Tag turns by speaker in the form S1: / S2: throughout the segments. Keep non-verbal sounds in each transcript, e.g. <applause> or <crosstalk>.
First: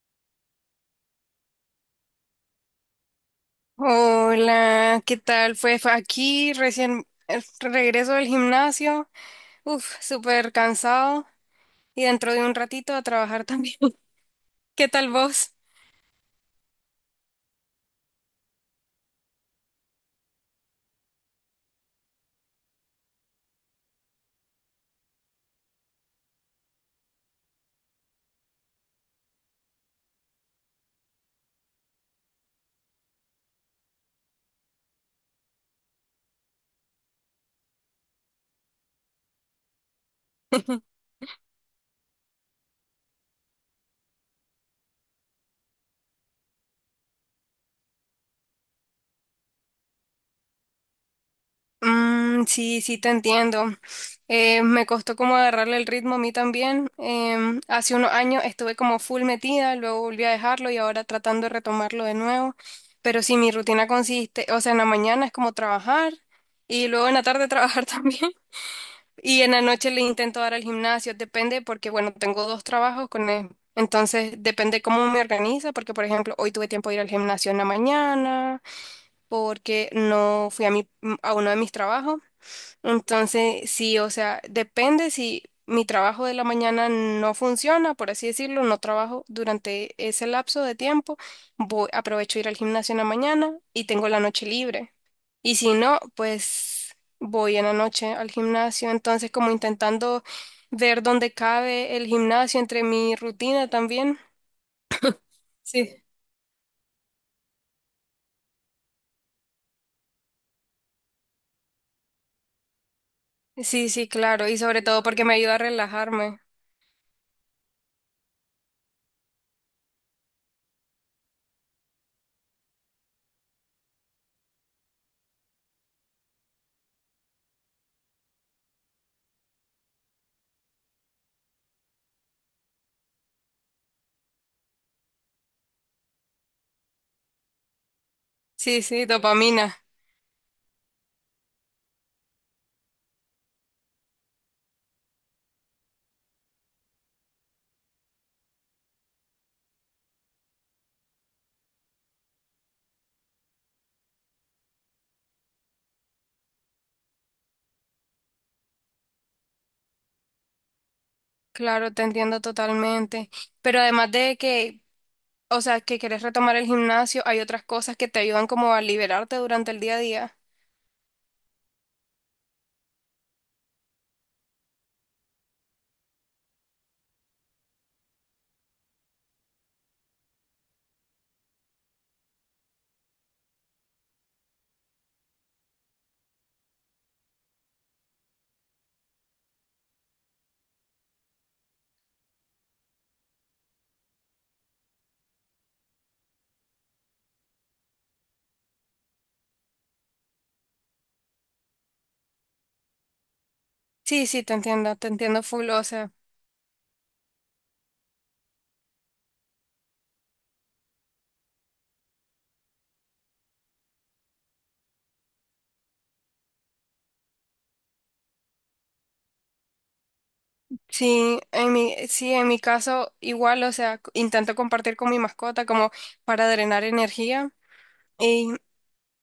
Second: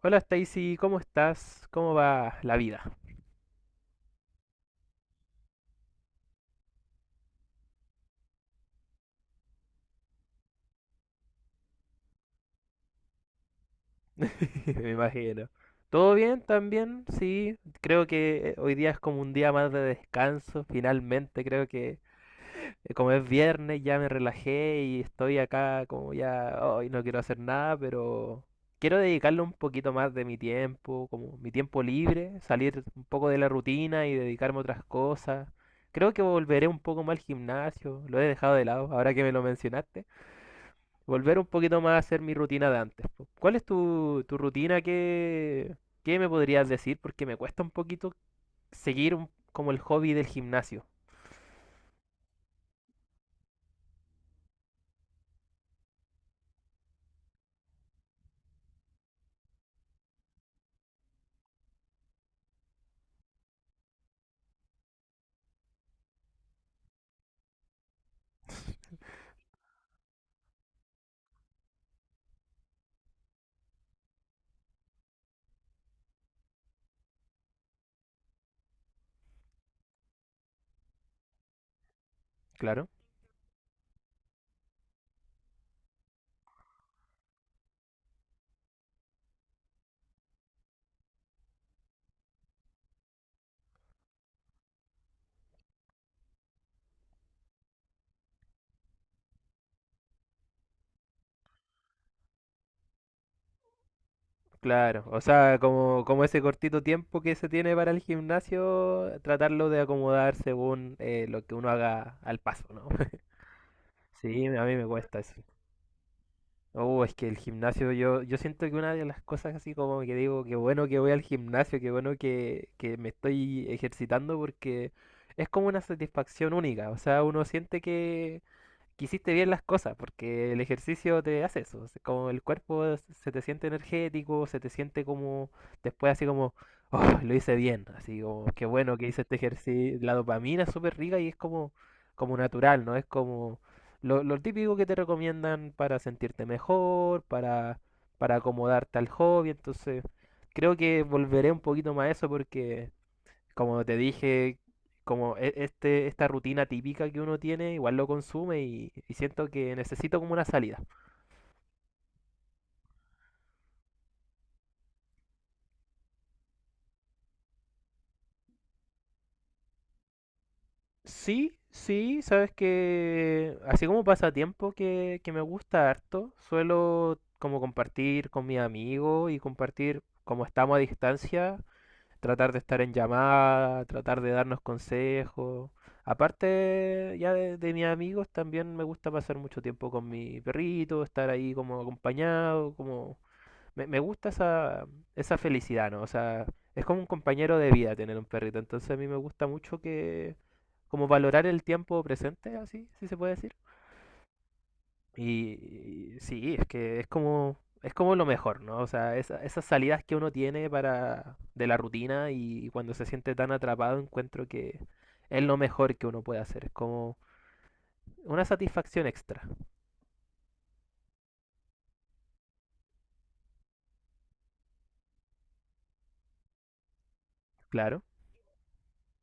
S1: Hola Stacy, ¿cómo estás? ¿Cómo va la vida?
S2: Hola, ¿qué tal? Pues fue aquí recién regreso del gimnasio, uf, súper cansado y dentro de un ratito a trabajar también. <laughs>
S1: <laughs>
S2: ¿Qué
S1: Me
S2: tal
S1: imagino.
S2: vos?
S1: ¿Todo bien también? Sí, creo que hoy día es como un día más de descanso, finalmente. Creo que como es viernes ya me relajé y estoy acá como ya, hoy no quiero hacer nada, pero quiero dedicarle un poquito más de mi tiempo, como mi tiempo libre, salir un poco de la rutina y dedicarme a otras cosas. Creo que volveré un poco más al gimnasio, lo he dejado de lado ahora que me lo mencionaste.
S2: <laughs>
S1: Volver un poquito más a hacer mi rutina de antes. Po. ¿Cuál es tu rutina? ¿Qué, qué me podrías decir? Porque me cuesta un poquito como el hobby del gimnasio.
S2: Mm, sí, sí, te entiendo. Me costó como agarrarle el ritmo a mí también. Hace unos años estuve como full metida, luego volví a dejarlo y ahora tratando de retomarlo de nuevo. Pero sí, mi rutina consiste, o sea, en la mañana es como trabajar y luego en la tarde trabajar <laughs> también. Y en la noche le intento dar al gimnasio, depende porque, bueno, tengo dos trabajos con él. Entonces, depende cómo me organiza, porque, por ejemplo, hoy tuve tiempo de ir al gimnasio en la mañana, porque no fui a, mi, a uno de mis trabajos.
S1: Claro.
S2: Entonces, sí, o sea, depende si mi trabajo de la mañana no funciona, por así decirlo, no trabajo durante ese lapso de tiempo, voy, aprovecho ir al gimnasio en la mañana y tengo la noche libre. Y si no, pues voy en la noche al gimnasio. Entonces, como intentando ver dónde cabe el gimnasio entre mi rutina también.
S1: Claro, o sea,
S2: Sí.
S1: como ese cortito tiempo que se tiene para el gimnasio, tratarlo de acomodar según lo que uno haga al paso, ¿no? <laughs>
S2: Sí, sí,
S1: Sí,
S2: claro. Y
S1: a mí
S2: sobre
S1: me
S2: todo
S1: cuesta
S2: porque
S1: eso.
S2: me ayuda a relajarme.
S1: Oh, es que el gimnasio, yo siento que una de las cosas así como que digo, qué bueno que voy al gimnasio, qué bueno que me estoy ejercitando porque es como una satisfacción única, o sea, uno siente que hiciste bien las cosas, porque el ejercicio te hace eso, es como se te siente energético, se te siente como después así como, oh, lo hice bien, así como, qué
S2: Sí,
S1: bueno
S2: sí,
S1: que hice este
S2: dopamina.
S1: ejercicio, la dopamina es súper rica y es como, como natural, ¿no? Es como lo típico que te recomiendan para sentirte mejor, para acomodarte al hobby, entonces creo que volveré un poquito más a eso porque... Como te dije, como este, esta rutina típica que uno tiene, igual lo consume y siento que necesito como una salida.
S2: Claro, te entiendo totalmente. Pero además de que, o sea, que quieres retomar el gimnasio, hay otras cosas que te ayudan como a liberarte durante el día a día.
S1: Sí, sí, sabes que así como pasatiempo que me gusta harto, suelo como compartir con mi amigo y compartir como estamos a distancia, tratar de estar en llamada, tratar de darnos consejos. Aparte ya de mis amigos, también me gusta pasar mucho tiempo con mi perrito, estar ahí como acompañado, como me gusta esa, esa felicidad, ¿no? O sea, es como un compañero de vida tener un perrito. Entonces a mí me gusta mucho que, como valorar el tiempo presente, así, si se puede decir.
S2: Sí, sí, te entiendo full, o sea.
S1: Y, y sí, es que es como lo mejor, ¿no? O sea, esas salidas que uno tiene para, de la rutina y cuando se siente tan atrapado, encuentro que es lo mejor que uno puede hacer. Es como una satisfacción extra,
S2: Sí, en mi caso igual, o sea, intento compartir con mi mascota como para drenar energía
S1: claro.
S2: y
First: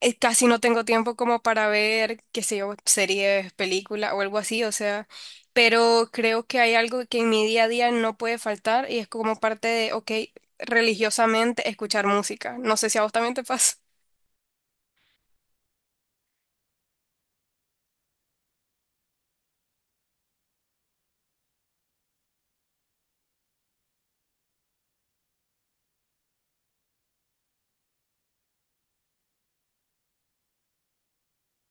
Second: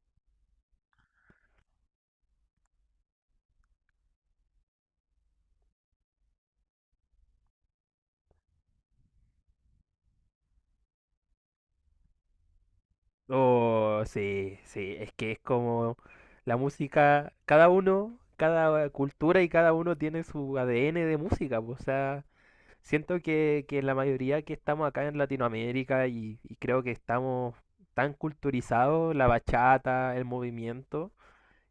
S2: casi no tengo tiempo como para ver, qué sé yo, series, películas o algo así, o sea, pero creo que hay algo que en mi día a día no puede faltar y es como parte de, ok, religiosamente escuchar música. No sé si a vos también te pasa. <laughs>
S1: Oh, sí, sí, es que es como la música, cada uno, cada cultura y cada uno tiene su ADN de música, pues, o sea, siento que la mayoría que estamos acá en Latinoamérica y creo que estamos tan culturizados, la bachata, el movimiento,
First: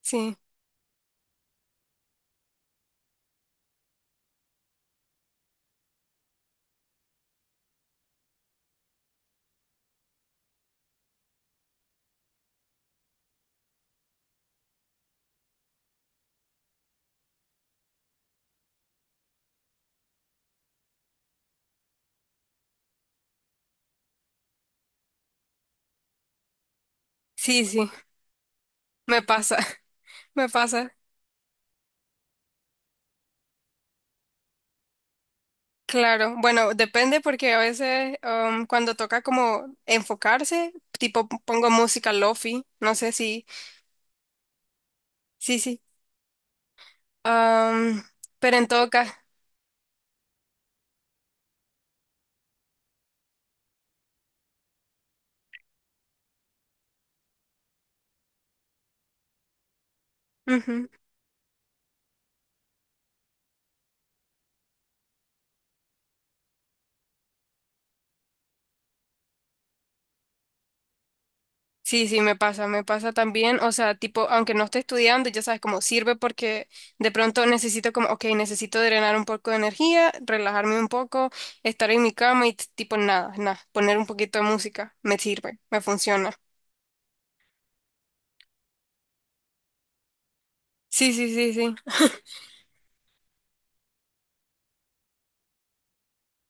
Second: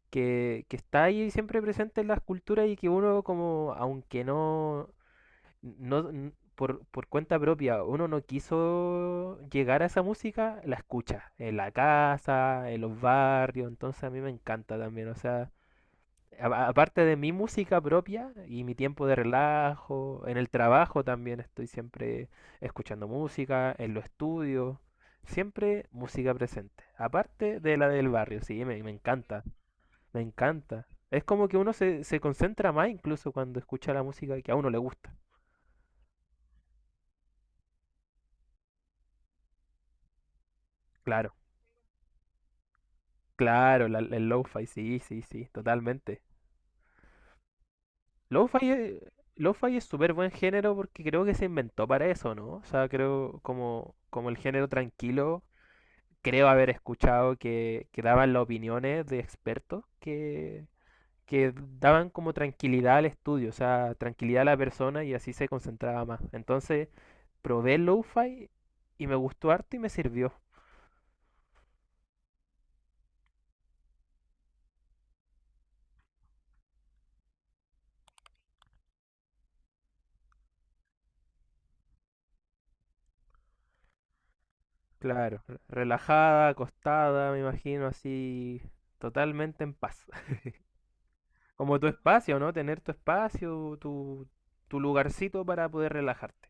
S2: Sí,
S1: que está ahí siempre presente en las culturas y que uno como, aunque no, no, n- por cuenta propia, uno no quiso llegar a esa música, la escucha en la casa, en los barrios, entonces a mí me encanta también, o sea, aparte de mi música propia y mi tiempo de relajo, en el trabajo también estoy siempre escuchando música, en los estudios, siempre música presente, aparte
S2: sí,
S1: de la
S2: sí,
S1: del barrio, sí, me
S2: me
S1: encanta,
S2: pasa,
S1: me
S2: <laughs> me
S1: encanta.
S2: pasa.
S1: Es como que uno se concentra más incluso cuando escucha la música que a uno le gusta,
S2: Claro, bueno, depende porque a veces cuando toca como enfocarse, tipo
S1: claro.
S2: pongo música lofi, no sé si,
S1: Claro, la- el lo-fi, sí, sí, sí,
S2: sí, sí,
S1: totalmente.
S2: um, pero en todo caso,
S1: Lo-fi es súper buen género porque creo que se inventó para eso, ¿no? O sea, creo como, como el género tranquilo, creo haber escuchado que daban las opiniones de expertos
S2: ujú,
S1: que daban como tranquilidad al estudio, o sea, tranquilidad a la persona y así se concentraba más. Entonces, probé el lo-fi y me gustó harto y me sirvió.
S2: sí, sí, me pasa también, o sea, tipo, aunque no esté estudiando, ya sabes cómo sirve porque de pronto necesito como, ok, necesito drenar un poco de energía, relajarme un poco, estar en mi cama y tipo nada, poner un poquito de música, me
S1: Claro,
S2: sirve, me funciona.
S1: relajada, acostada, me imagino así, totalmente en paz.
S2: Sí, sí, sí, sí.
S1: Como tu espacio, ¿no? Tener tu espacio, tu lugarcito para poder relajarte.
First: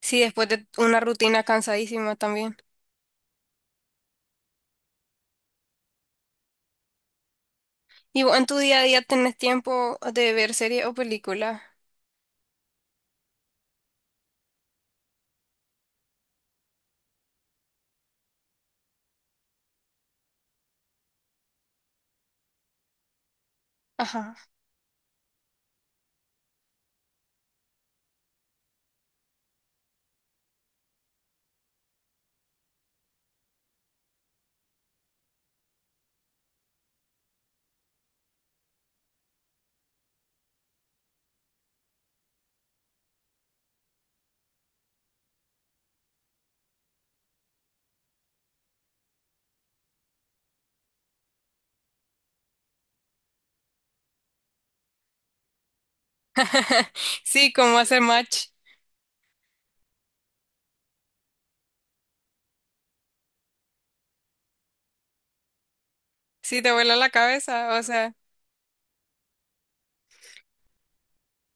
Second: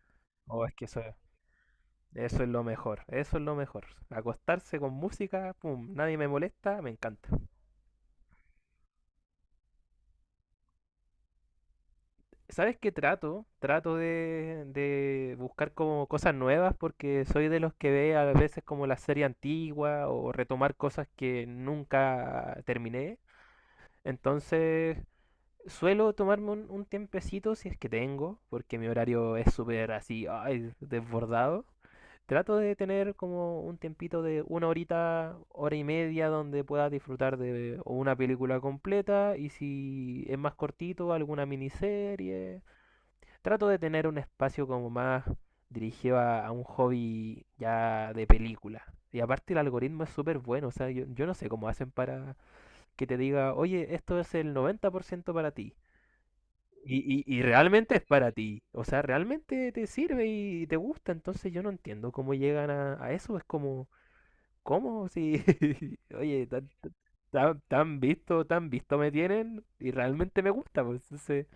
S2: Sí, después
S1: Oh,
S2: de
S1: es que
S2: una
S1: eso,
S2: rutina cansadísima
S1: eso es
S2: también.
S1: lo mejor, eso es lo mejor. Acostarse con música, pum, nadie me molesta, me encanta.
S2: Y vos en tu día a día tenés tiempo de ver series o películas.
S1: ¿Sabes qué trato? Trato de buscar como cosas nuevas porque soy de los que ve a veces como la serie antigua o retomar cosas que nunca terminé.
S2: Ajá.
S1: Entonces, suelo tomarme un tiempecito si es que tengo, porque mi horario es súper así, ay, desbordado. Trato de tener como un tiempito de una horita, hora y media donde pueda disfrutar de o una película completa y si es más cortito, alguna miniserie. Trato de tener un espacio como más dirigido a un hobby ya de película. Y aparte el algoritmo es súper bueno, o sea, yo no sé cómo hacen para que te diga, oye, esto es el 90% para ti. Y
S2: Sí, como
S1: realmente
S2: hacer
S1: es para
S2: match.
S1: ti, o sea, realmente te sirve y te gusta, entonces yo no entiendo cómo llegan a eso, es como, ¿cómo? Si, <laughs> oye,
S2: Sí,
S1: tan,
S2: te vuela la
S1: tan,
S2: cabeza. O
S1: tan
S2: sea,
S1: visto, tan visto me tienen y realmente me gusta, pues entonces,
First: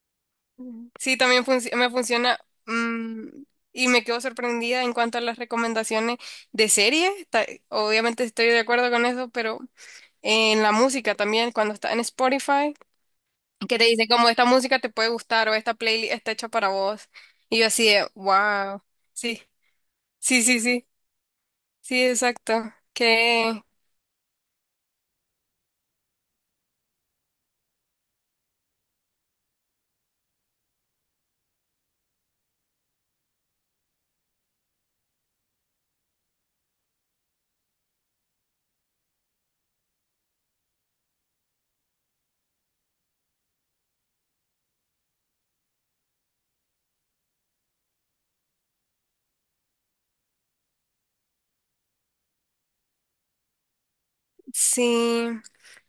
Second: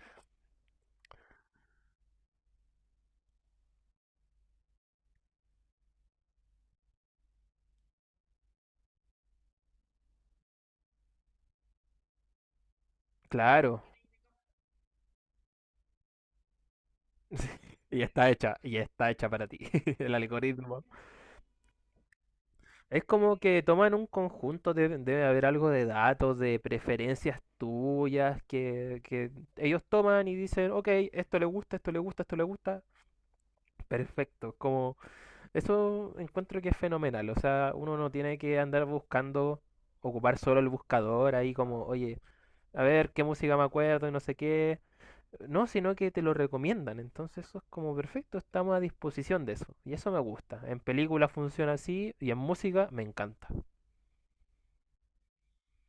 S2: ujú, sí, también me funciona. mm, y me quedo sorprendida en cuanto a las recomendaciones de series. Obviamente estoy de acuerdo con eso, pero en la música también, cuando está en Spotify, que
S1: claro,
S2: te dice como esta música te puede gustar o esta playlist está hecha para vos. Y yo así de,
S1: y
S2: wow.
S1: está hecha
S2: Sí,
S1: para ti, <laughs> el
S2: sí, sí,
S1: algoritmo.
S2: sí. Sí, exacto.
S1: Es como
S2: Que
S1: que toman un conjunto, debe haber algo de datos, de preferencias tuyas, que ellos toman y dicen, ok, esto le gusta, esto le gusta, esto le gusta, perfecto, como eso encuentro que es fenomenal. O sea, uno no tiene que andar buscando, ocupar solo el buscador ahí como, oye, a ver qué música me acuerdo y no sé qué. No, sino que te lo recomiendan. Entonces eso es como perfecto, estamos a disposición de eso. Y eso me gusta. En películas funciona así y en música me encanta.
S2: sí,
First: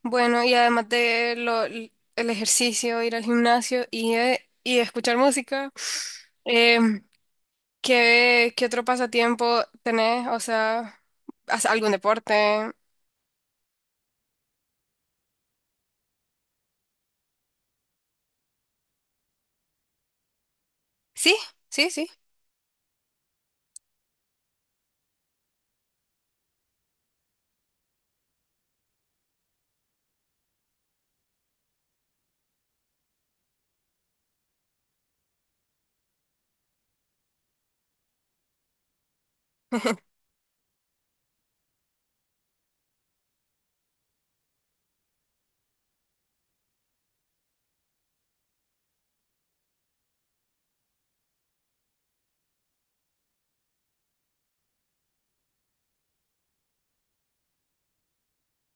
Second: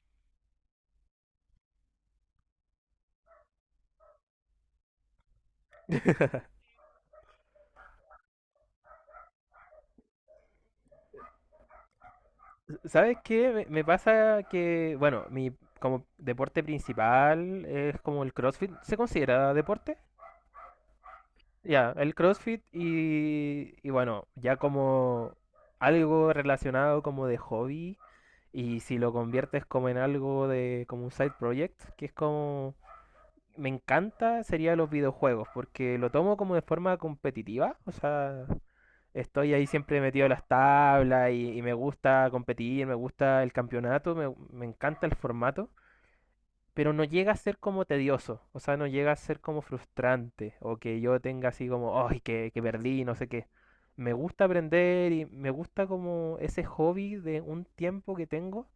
S2: bueno, y además de lo, el ejercicio, ir al gimnasio y escuchar música, em, ¿qué, qué otro pasatiempo tenés? O sea, ¿haces algún deporte?
S1: ¿Sabes qué? Me pasa que, bueno, mi como deporte principal es como el CrossFit. ¿Se considera deporte?
S2: Sí,
S1: Ya,
S2: sí, sí.
S1: el CrossFit y bueno, ya como algo relacionado como de hobby y si lo conviertes como en algo de como un side project, que es como me encanta, sería los videojuegos, porque lo tomo como de forma competitiva, o sea, estoy ahí siempre
S2: <laughs>
S1: metido en las tablas y me gusta competir, me gusta el campeonato, me encanta el formato pero no llega a ser como tedioso, o sea, no llega a ser como frustrante o que yo tenga así como, ay, que perdí, no sé qué. Me gusta aprender y me gusta como ese hobby de un tiempo que tengo,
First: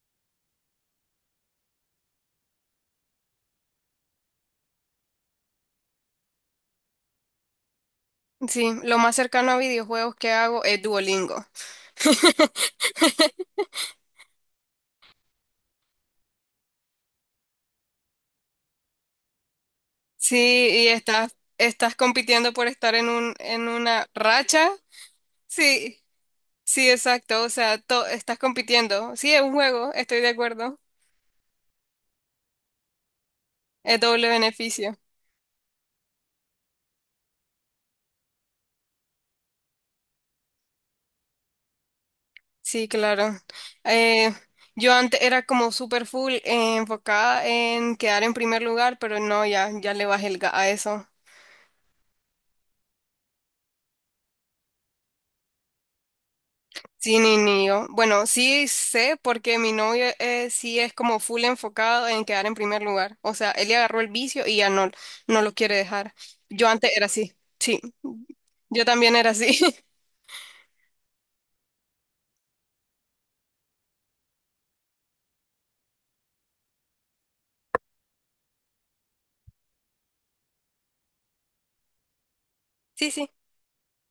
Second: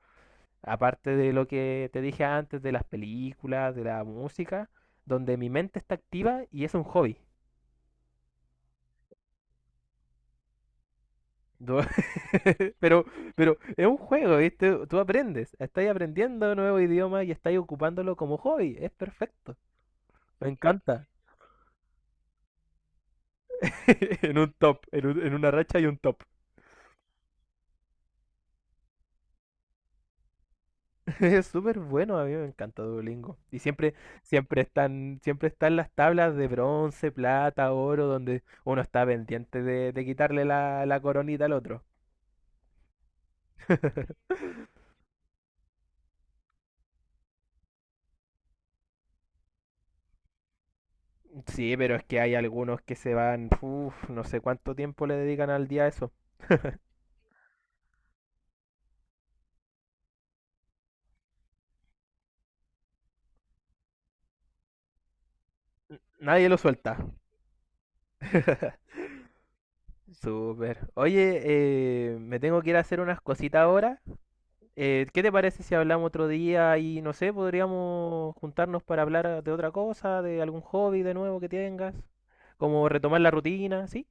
S1: aparte de lo que te dije antes de las películas, de la música, donde mi mente está activa y es un hobby.
S2: Sí, lo más cercano a videojuegos que hago es Duolingo.
S1: Do- <laughs> Pero, pero es un juego, ¿viste? Tú aprendes, estás aprendiendo un nuevo idioma y estás ocupándolo como hobby, es perfecto.
S2: Sí,
S1: Me
S2: y
S1: encanta.
S2: estás, estás compitiendo por estar en un, en una
S1: <laughs> En un
S2: racha.
S1: top, en, en una racha y un
S2: Sí,
S1: top.
S2: sí, exacto. O sea, estás compitiendo. Sí, es un juego, estoy de acuerdo.
S1: <laughs> Es súper bueno, a mí me encanta Duolingo. Y siempre,
S2: Es doble beneficio.
S1: siempre están las tablas de bronce, plata, oro, donde uno está pendiente de quitarle la coronita al otro.
S2: Sí, claro. Eh,
S1: <laughs>
S2: yo antes era como super full enfocada en quedar en primer lugar, pero no, ya, ya le bajé el a eso.
S1: Sí, pero es que hay algunos que se van, uf, no sé cuánto tiempo le dedican al día a eso.
S2: Sí, ni, ni yo. Bueno, sí sé porque mi novio sí es como full enfocado en quedar en primer lugar. O sea, él le agarró el vicio y ya no, no lo quiere dejar.
S1: Nadie lo
S2: Yo
S1: suelta.
S2: antes era así. Sí, yo
S1: <laughs>
S2: también era así. <laughs>
S1: Súper. Oye, me tengo que ir a hacer unas cositas ahora. ¿Qué te parece si hablamos otro día y no sé, podríamos juntarnos para hablar de otra cosa, de algún hobby de nuevo que tengas? Como
S2: Sí,
S1: retomar la
S2: sí.
S1: rutina, ¿sí?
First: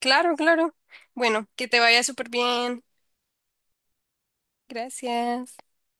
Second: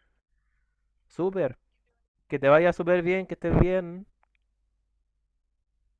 S2: Claro, claro. Bueno,
S1: Súper.
S2: que te vaya súper
S1: Que te vaya
S2: bien.
S1: súper bien, que estés bien.
S2: Gracias.